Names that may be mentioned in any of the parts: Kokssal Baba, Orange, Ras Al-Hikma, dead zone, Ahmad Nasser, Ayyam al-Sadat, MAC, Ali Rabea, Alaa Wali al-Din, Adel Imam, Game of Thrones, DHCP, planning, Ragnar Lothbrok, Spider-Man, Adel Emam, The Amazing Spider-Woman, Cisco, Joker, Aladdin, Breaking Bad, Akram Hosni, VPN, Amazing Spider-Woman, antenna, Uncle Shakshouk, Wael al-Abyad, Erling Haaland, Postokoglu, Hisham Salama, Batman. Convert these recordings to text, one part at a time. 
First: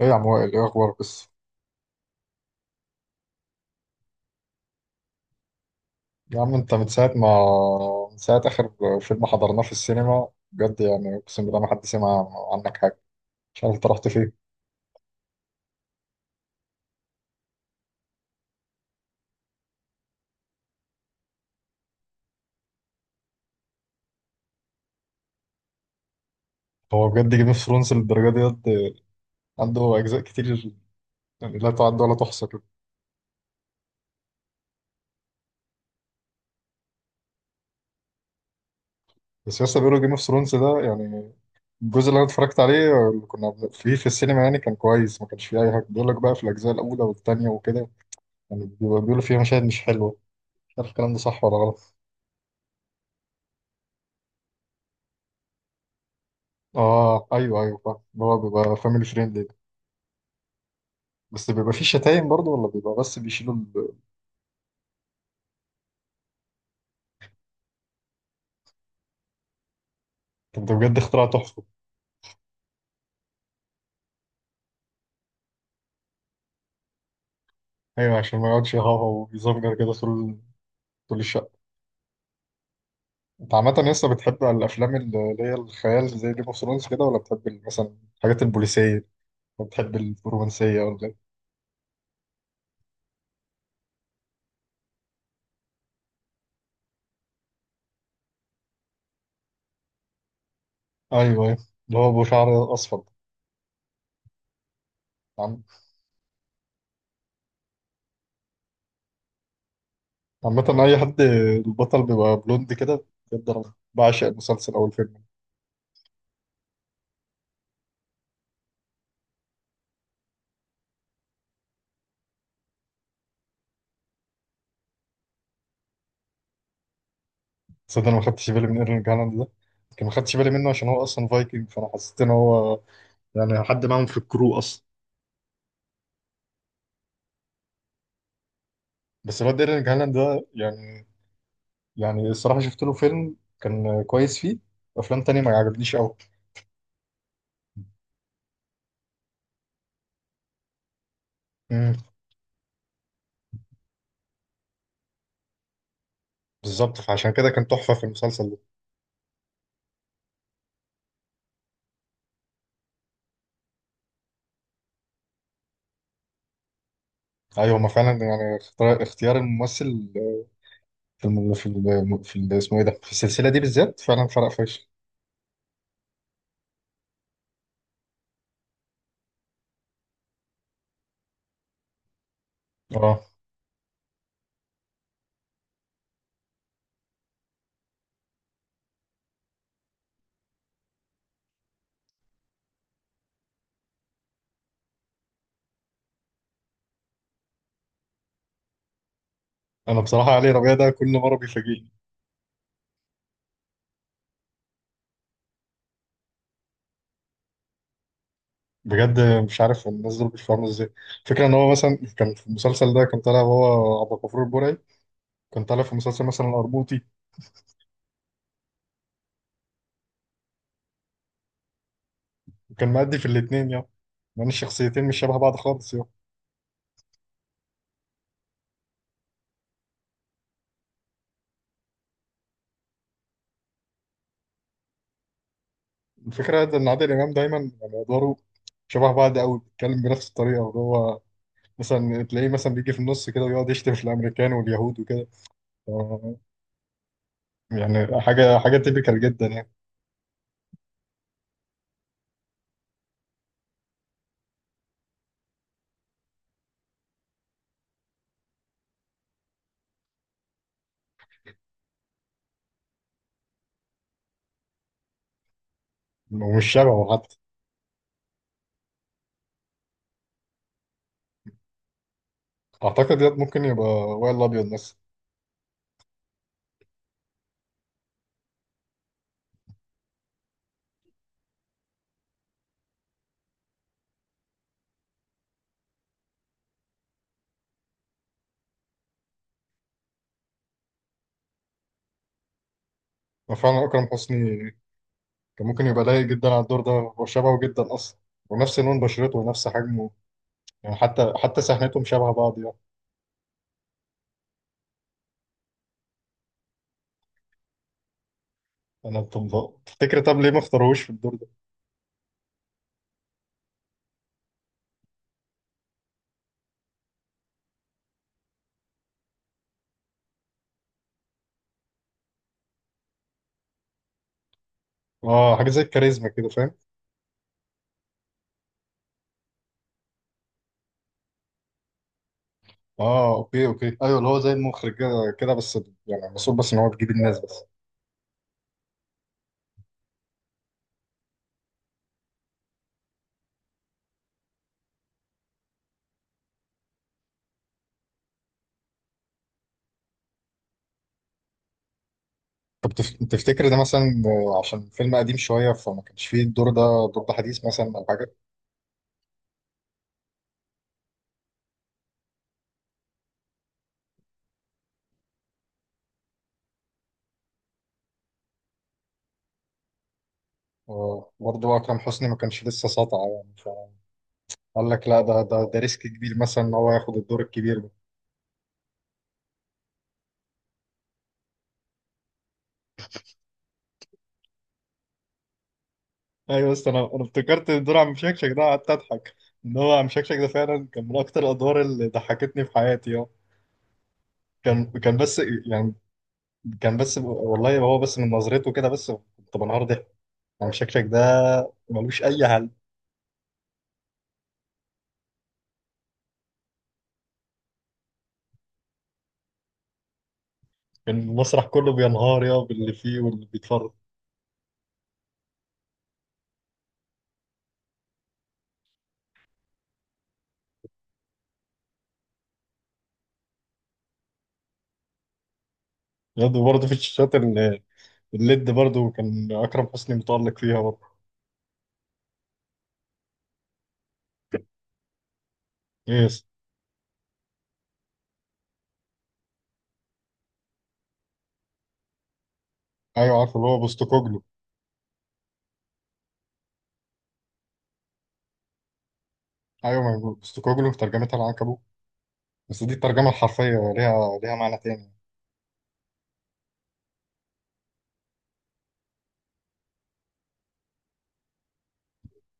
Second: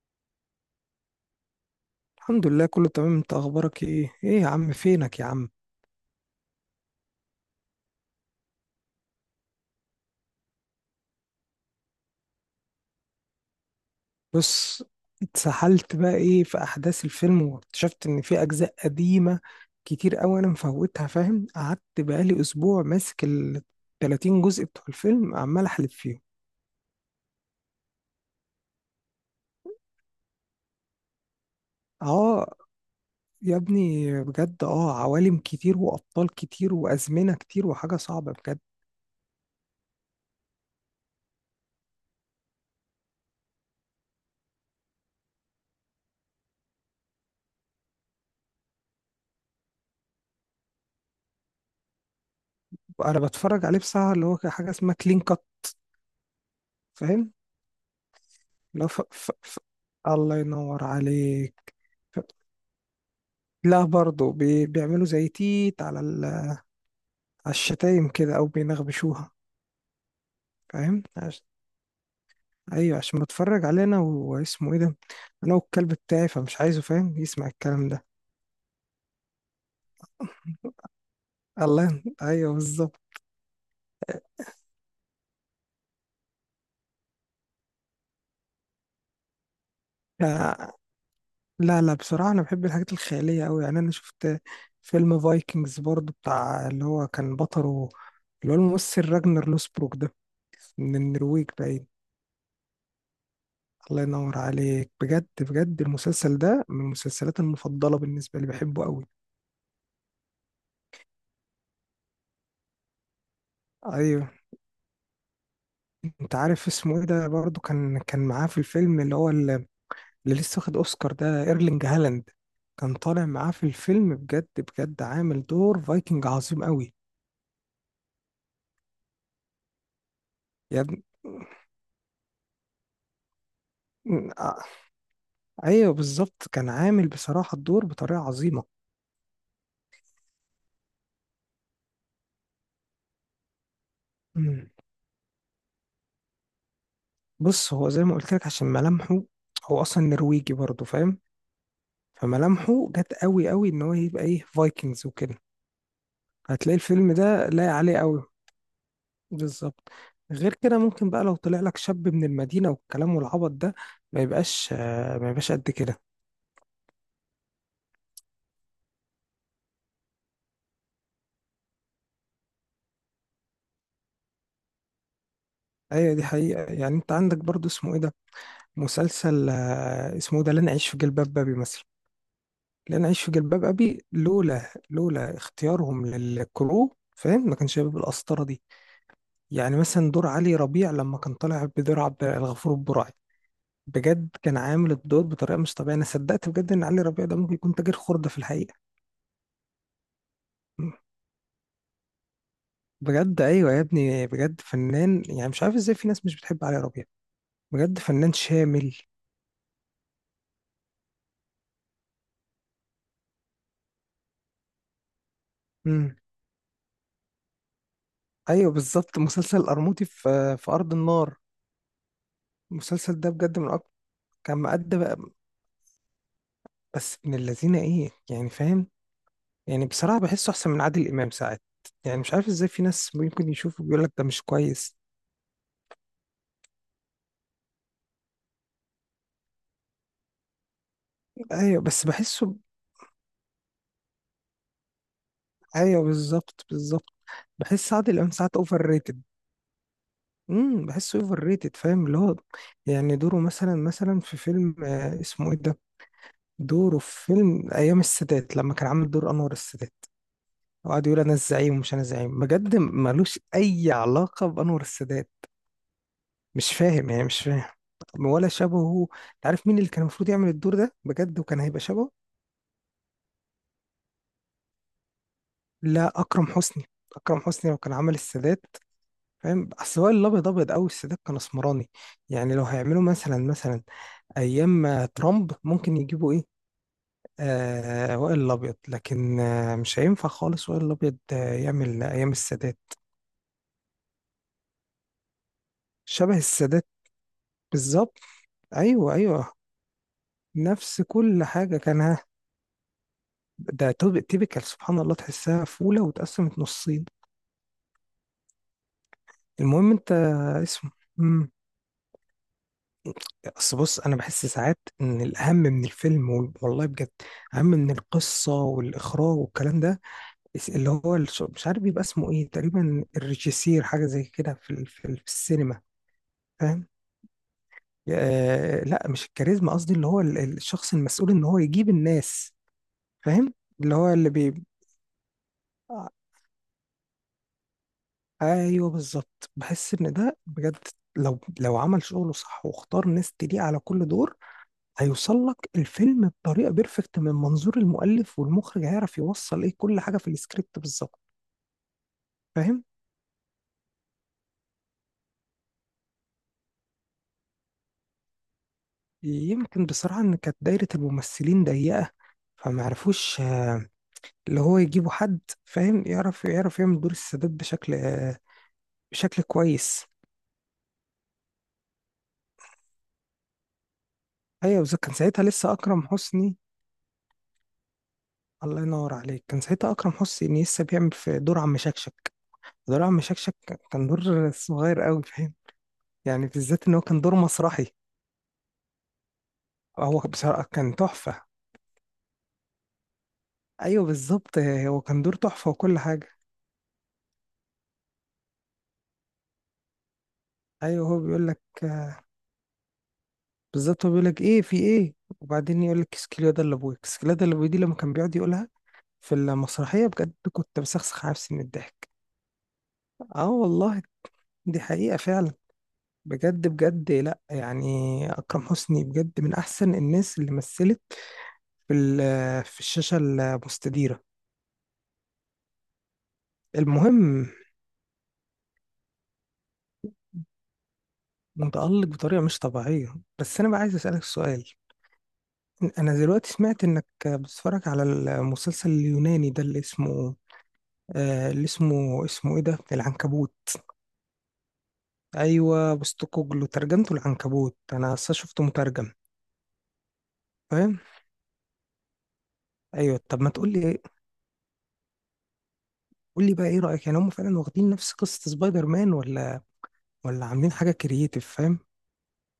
ايه يا عم وائل، ايه اخبارك بس؟ الحمد لله، كله تمام. انت اخبارك ايه؟ ايه يا عم فينك يا عم؟ يا عم انت من ساعه ما من ساعه اخر فيلم حضرناه في السينما، بجد يعني اقسم بالله ما حد سمع عنك حاجه، مش عارف انت رحت فين. بص، اتسحلت بقى ايه في احداث الفيلم واكتشفت ان في اجزاء قديمة كتير قوي انا مفوتها، فاهم؟ قعدت بقالي اسبوع ماسك ال 30 جزء بتوع الفيلم عمال احلب فيهم. هو بجد جيم اوف ثرونز للدرجه ديت؟ عنده اجزاء كتير يعني لا تعد ولا تحصى اه كده؟ يا ابني، بجد اه عوالم كتير وابطال كتير وازمنة كتير وحاجة صعبة بجد. بس لسه بيقولوا جيم اوف ثرونز ده يعني الجزء اللي انا اتفرجت عليه اللي فيه في السينما يعني كان كويس، ما كانش فيه اي حاجه، بيقول لك بقى في الاجزاء الاولى والثانيه وكده يعني بيقولوا فيها مشاهد مش حلوه، مش عارف الكلام ده صح ولا غلط. انا بتفرج عليه بصراحة اللي هو حاجة اسمها كلين كات، اه فاهم؟ ايوه ايوه، فاهم اللي هو بيبقى لو فاميلي فريندلي. الله ينور بس بيبقى عليك. فيه شتايم برضه، ولا بيبقى بس بيشيلوا لا ال... برضه بيعملوا زي تيت على على الشتايم كده او بينغبشوها، طب ده بجد فاهم؟ اختراع تحفة. ايوه عشان بتفرج علينا واسمه ايه ده، انا والكلب بتاعي فمش عايزه، فاهم، يسمع الكلام ده. ايوه عشان ما يقعدش يهوهو ويزمجر كده طول طول الشقة. الله، ايوه بالظبط. انت عامة لسه بتحب الافلام اللي هي الخيال زي جيم اوف ثرونز كده، ولا بتحب مثلا الحاجات البوليسية، ولا بتحب لا الرومانسية ولا ايه؟ لا، بصراحه انا بحب الحاجات الخياليه قوي. يعني انا شفت فيلم فايكنجز برضو، بتاع اللي هو كان بطله اللي هو الممثل راجنر لوسبروك ده، من ايوه النرويج ايوه، باين. اللي هو ابو شعر اصفر. الله ينور عليك، بجد عم- بجد المسلسل ده من المسلسلات المفضله بالنسبه لي، بحبه قوي. عامة اي حد البطل بيبقى بلوند كده، بجد انا بعشق ايوه، المسلسل او الفيلم. انت عارف اسمه ايه ده، برضه كان معاه في الفيلم اللي هو اللي لسه واخد اوسكار ده، ايرلينج هالاند. كان طالع معاه في الفيلم، بجد بجد عامل دور فايكنج عظيم قوي. تصدق انا ما خدتش بالي من ايرلينج هالاند ده، يمكن ما خدتش بالي منه يا عشان هو ابني، اصلا فايكنج، فانا حسيت ان هو يعني حد معاهم في م- الكرو آه، اصلا. ايوه بالظبط، كان عامل بصراحة الدور بطريقة عظيمة. بس الواد ايرلينج هالاند ده يعني، يعني الصراحه شفت له فيلم كان كويس، فيه مم. افلام تانية ما عجبنيش قوي. بص، هو زي ما قلت لك عشان ملامحه، هو اصلا نرويجي برضه، فاهم؟ امم، فملامحه جت قوي قوي ان هو يبقى ايه فايكنجز وكده. هتلاقي بالظبط، الفيلم فعشان ده كده كان لايق تحفه عليه في قوي. المسلسل ده. بالظبط، غير كده ممكن بقى لو طلع لك شاب من المدينة والكلام والعبط ده ما يبقاش، ما يبقاش قد كده. ايوه ما فعلا، يعني اختيار الممثل في اسمه ايه ده في السلسله دي بالذات فعلا فرق فشخ. ايوه دي حقيقة. يعني انت عندك برضو اسمه ايه ده، مسلسل اسمه إيه ده، لن اعيش في جلباب ابي مثلا. لن اعيش اه، في جلباب ابي لولا اختيارهم للكرو، فاهم، ما كانش هيبقى بالقسطرة دي. يعني مثلا دور علي ربيع لما كان طالع بدور عبد الغفور البرعي، بجد كان عامل الدور بطريقة مش طبيعية. انا صدقت بجد ان علي ربيع ده ممكن يكون تاجر خردة في الحقيقة. انا بصراحه علي ربيع ده كل مره بيفاجئني. بجد ايوه يا ابني، بجد فنان. يعني مش عارف ازاي في ناس مش بتحب علي ربيع، بجد فنان شامل. بجد مش عارف الناس دول بيفهموا ازاي فكرة ان هو مثلا كان في المسلسل ده كان طالع هو عبد الغفور البرعي، كان طالع في امم، مسلسل مثلا الارموطي. ايوه بالظبط، مسلسل القرموطي في في ارض النار، كان مأدي المسلسل في ده بجد من الاتنين يا، اكتر. لأن كان مقد الشخصيتين بقى مش شبه بعض خالص يا. بس من الذين ايه، يعني فاهم؟ يعني بصراحه بحسه احسن من عادل امام ساعات. يعني مش عارف ازاي في ناس ممكن يشوفه بيقول لك ده مش كويس. الفكرة إن عادل إمام دايما يعني أدواره شبه بعض أوي، بيتكلم بنفس الطريقة وهو هو. ايوه بس مثلا تلاقيه بحسه. مثلا بيجي في النص كده ويقعد يشتم في الأمريكان واليهود وكده. ف- ايوه بالظبط بالظبط، بحس عادل يعني امام ساعات حاجة اوفر تيبيكال ريتد. جدا يعني. امم، بحسه اوفر ريتد، فاهم اللي هو، يعني دوره مثلا في فيلم اسمه ايه ده، دوره في فيلم ايام السادات لما كان عامل دور انور السادات، وقعد يقول انا الزعيم ومش انا الزعيم. بجد ملوش اي علاقه بانور السادات، ومش مش شبهه فاهم يعني، حتى. مش فاهم ولا شبهه. انت عارف مين اللي كان المفروض يعمل الدور ده بجد وكان هيبقى شبهه؟ أعتقد ياد ممكن يبقى وائل الأبيض مثلا. لا، اكرم حسني. اكرم حسني لو كان عمل السادات، فاهم؟ اصل هو الابيض ابيض قوي، السادات كان اسمراني. يعني لو هيعملوا مثلا ايام ترامب ممكن يجيبوا ايه، آه وائل الأبيض. لكن آه مش هينفع خالص وائل الأبيض آه يعمل أيام السادات. فعلا أكرم حسني كان ممكن يبقى لايق شبه جدا على الدور السادات ده، هو شبهه جدا أصلا، بالظبط. ونفس لون أيوه بشرته أيوه، ونفس حجمه. يعني نفس حتى كل حاجة كان سحنتهم ها. شبه بعض يعني. ده تيبيكال، سبحان الله تحسها فولة واتقسمت نصين. أنا طب المهم أنت تفتكر، طب ليه ما اسمه اختاروش في الدور ده؟ مم. أصل بص، أنا بحس ساعات إن الأهم من الفيلم والله بجد أهم من القصة والإخراج والكلام ده، اللي هو مش عارف بيبقى اسمه إيه، تقريبا الريجيسير، حاجة زي كده في اه حاجه زي السينما، الكاريزما كده، فاهم. فاهم؟ لا مش الكاريزما قصدي، اللي هو الشخص المسؤول ان هو يجيب الناس. اه فاهم اوكي اللي اوكي هو ايوه، اللي اللي هو زي بي، المخرج كده كده بس. آه، يعني المفروض بس ان هو بيجيب الناس بس. ايوه بالظبط، بحس ان ده بجد، لو عمل شغله صح واختار ناس تليق على كل دور، هيوصل لك الفيلم بطريقه بيرفكت. من منظور المؤلف والمخرج هيعرف يوصل ايه كل حاجه في السكريبت بالظبط، فاهم؟ تفتكر ده مثلا عشان فيلم قديم شويه فما كانش فيه الدور ده، الدور ده حديث مثلا او حاجه. يمكن بصراحه ان كانت دايره الممثلين ضيقه، فما عرفوش، اللي هو يجيبوا حد، فاهم، يعرف يعمل دور السادات بشكل، بشكل كويس. برضه اكرم حسني ما كانش لسه ساطع يعني. ايوه فقال بالظبط، لك كان لا، ده ساعتها ده لسه ده ريسك اكرم كبير حسني. مثلا ان هو ياخد الدور الكبير ده. الله ينور عليك، كان ساعتها اكرم حسني لسه بيعمل في دور عم شكشك. دور عم شكشك كان دور صغير قوي، فاهم؟ يعني ايوه بالذات بس ان هو انا كان انا دور افتكرت مسرحي. دور عم شكشك ده قعدت اضحك. ان هو عم هو شكشك ده بصراحه فعلا كان كان من اكتر تحفه. الادوار اللي ضحكتني في حياتي. اه، ايوه بالظبط، كان هو كان دور بس تحفه يعني وكل حاجه. كان بس والله هو بس من نظرته كده بس كنت بنهار ضحك. يعني شكلك ايوه ده هو بيقول لك، ملوش اي حل. بالظبط هو بيقول لك ايه في ايه، وبعدين يقول لك اسكليادا اللي ابويا، اسكليادا اللي ابويا دي لما كان بيقعد يقولها في المسرحيه، بجد كنت كان بسخسخ نفسي من المسرح كله الضحك. بينهار يا باللي فيه واللي اه بيتفرج. والله، دي حقيقه فعلا. بجد بجد، لا يعني أكرم حسني بجد من أحسن الناس اللي مثلت في الشاشة المستديرة. برضه في الشاشات المهم، الليد برضه كان اكرم حسني متالق فيها برضه. متألق بطريقة مش طبيعية. بس أنا بقى عايز أسألك سؤال، أنا يس. دلوقتي سمعت إنك بتتفرج على المسلسل اليوناني ده اللي اسمه، آه اللي اسمه إيه ده، ايوه العنكبوت. عارف اللي هو بوستوكوجلو. أيوة بوستوكوجلو، ترجمته العنكبوت، أنا أصلا شفته مترجم، ايوه، ما هو بوستوكوجلو فاهم؟ ترجمتها العنكبوت، بس دي أيوة، الترجمه طب ما الحرفيه، تقولي، ليها معنى تاني. قولي بقى إيه رأيك؟ يعني هم فعلا واخدين نفس قصة سبايدر مان، ولا ولا عاملين حاجة كرييتيف، فاهم؟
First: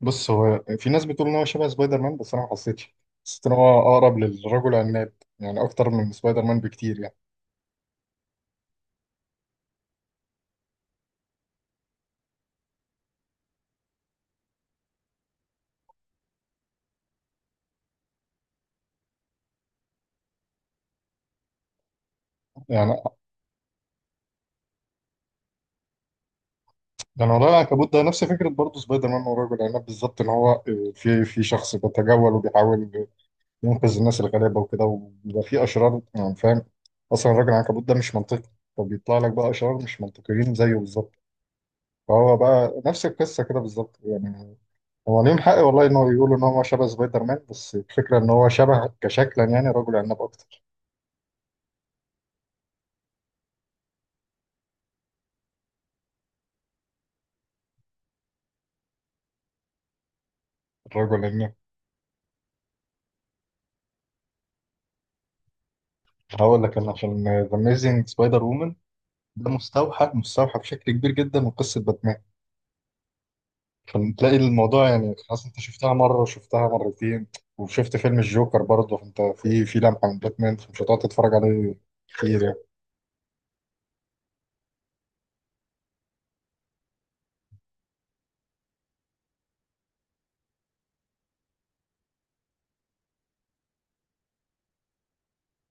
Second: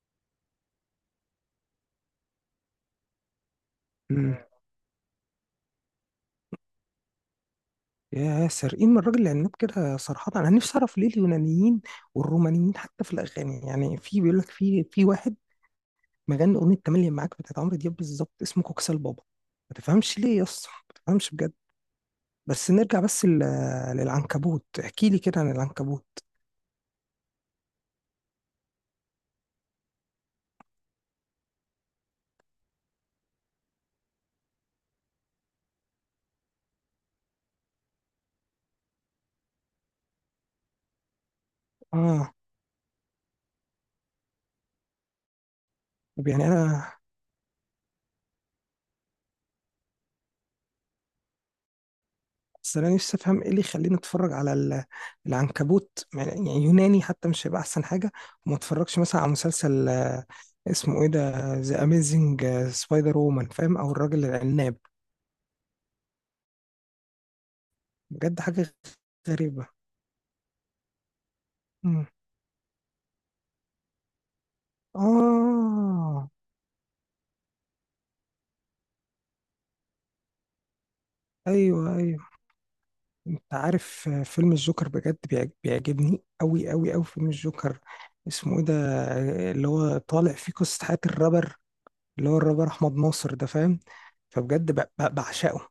بص، هو في ناس بتقول ان هو شبه سبايدر مان، بس انا ما حسيتش، حسيت ان هو اقرب امم، للرجل العناب، يعني اكتر من سبايدر مان بكتير يعني. يا سارقين من الراجل العناب كده. صراحة أنا نفسي أعرف ليه اليونانيين والرومانيين حتى في الأغاني، يعني في بيقول لك في واحد مغني أغنية تملي معاك بتاعت عمرو دياب بالظبط، اسمه كوكسال بابا. ما تفهمش ليه يا اسطى، ما تفهمش بجد. بس نرجع يعني بس للعنكبوت، احكي لي كده عن العنكبوت. ده انا ورايا العنكبوت ده نفس فكره برضه سبايدر مان ورجل العناب بالظبط، ان هو في شخص بيتجول وبيحاول ينقذ الناس الغلابه وكده وبيبقى في اشرار يعني، فاهم؟ اصلا الراجل العنكبوت ده مش منطقي، فبيطلع لك بقى اشرار مش منطقيين زيه بالظبط. اه فهو بقى نفس القصه كده بالظبط يعني. هو ليهم حق والله ان هو طب يقولوا ان يعني هو شبه أنا، سبايدر مان، بس الفكره ان هو شبه كشكلا يعني رجل عناب اكتر. بس انا نفسي افهم ايه اللي يخليني اتفرج على العنكبوت، يعني يوناني حتى مش هيبقى احسن حاجه، وما اتفرجش مثلا على مسلسل اسمه ايه الرجل عناب، ده، ذا اميزنج سبايدر وومن، فاهم، او الراجل العناب. هقول لك انا، عشان ذا اميزنج بجد سبايدر وومن حاجه ده غريبه. مستوحى بشكل كبير جدا من قصه مم. باتمان، فتلاقي الموضوع يعني خلاص انت شفتها مره اه، وشفتها مرتين وشفت فيلم الجوكر برضه، فانت في لمحه من باتمان، فمش هتقعد تتفرج عليه ايوه ايوه. كتير يعني. انت عارف فيلم الجوكر بجد بيعجبني قوي قوي قوي فيلم الجوكر، اسمه ايه ده، اللي هو طالع فيه قصه حياه الرابر، اللي هو الرابر احمد ناصر ده، فاهم؟ فبجد بعشقه.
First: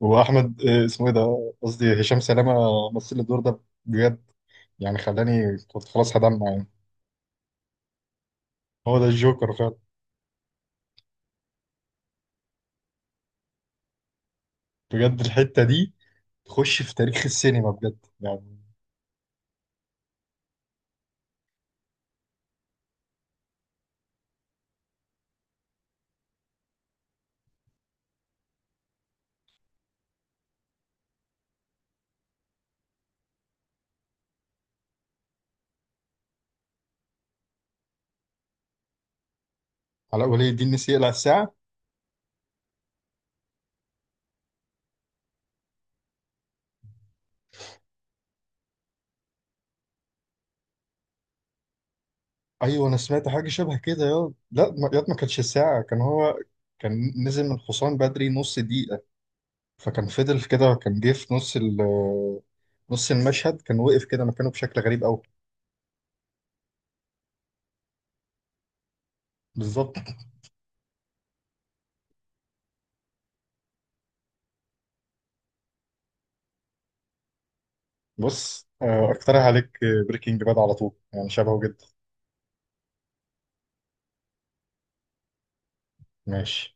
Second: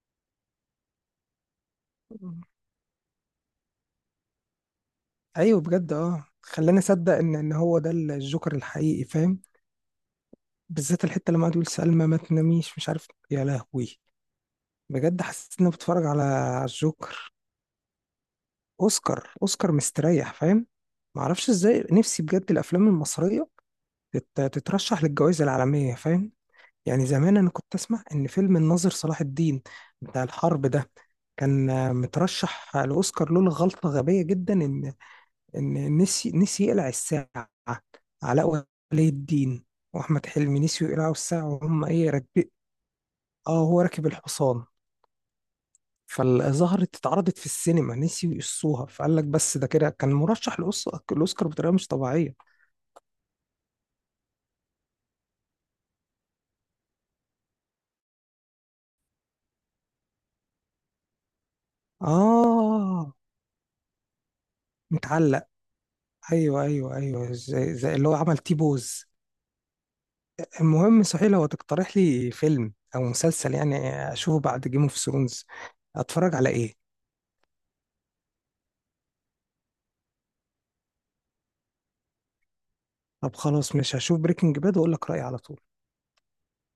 واحمد اسمه ايه ده، قصدي هشام سلامه، مثل الدور ده بجد، يعني خلاني ايوه كنت بجد، خلاص اه هدمع يعني. خلاني اصدق ان هو ده الجوكر هو ده الحقيقي، فاهم؟ الجوكر فعلا. بالذات الحته لما قعد يقول سلمى ما تناميش، مش عارف يا لهوي، بجد بجد حسيت الحته اني دي بتفرج على على تخش في تاريخ الجوكر. السينما بجد يعني. اوسكار، اوسكار مستريح فاهم. ما اعرفش ازاي، نفسي بجد الافلام المصريه تترشح للجوائز العالميه، فاهم؟ يعني زمان انا كنت اسمع ان فيلم الناظر صلاح الدين بتاع الحرب ده كان مترشح لاوسكار، لولا غلطه غبيه جدا، ان ان نسي يقلع الساعه. علاء ولي الدين واحمد علاء ولي حلمي الدين نسيوا نسي يقلع يقلعوا الساعه الساعه؟ وهم ايه راكبين. اه هو راكب الحصان، فظهرت اتعرضت في السينما، نسيوا يقصوها، فقال لك بس ده كده كان مرشح للاوسكار بطريقه مش طبيعيه. ايوه انا سمعت حاجه شبه كده، يا لا يا ما كانتش الساعه، كان هو كان نزل من الحصان بدري نص دقيقة، فكان فضل في كده كان جه في نص نص اه المشهد، كان وقف كده مكانه بشكل غريب قوي. متعلق، ايوه ايوه ايوه، زي اللي هو عمل تي بوز. بالظبط. المهم صحيح، لو تقترح لي فيلم او مسلسل يعني اشوفه بعد جيم اوف ثرونز، اتفرج على ايه؟ بص اقترح عليك بريكنج باد على طول، يعني شبهه جدا. طب خلاص، مش هشوف بريكنج باد واقول لك رايي على طول. ماشي.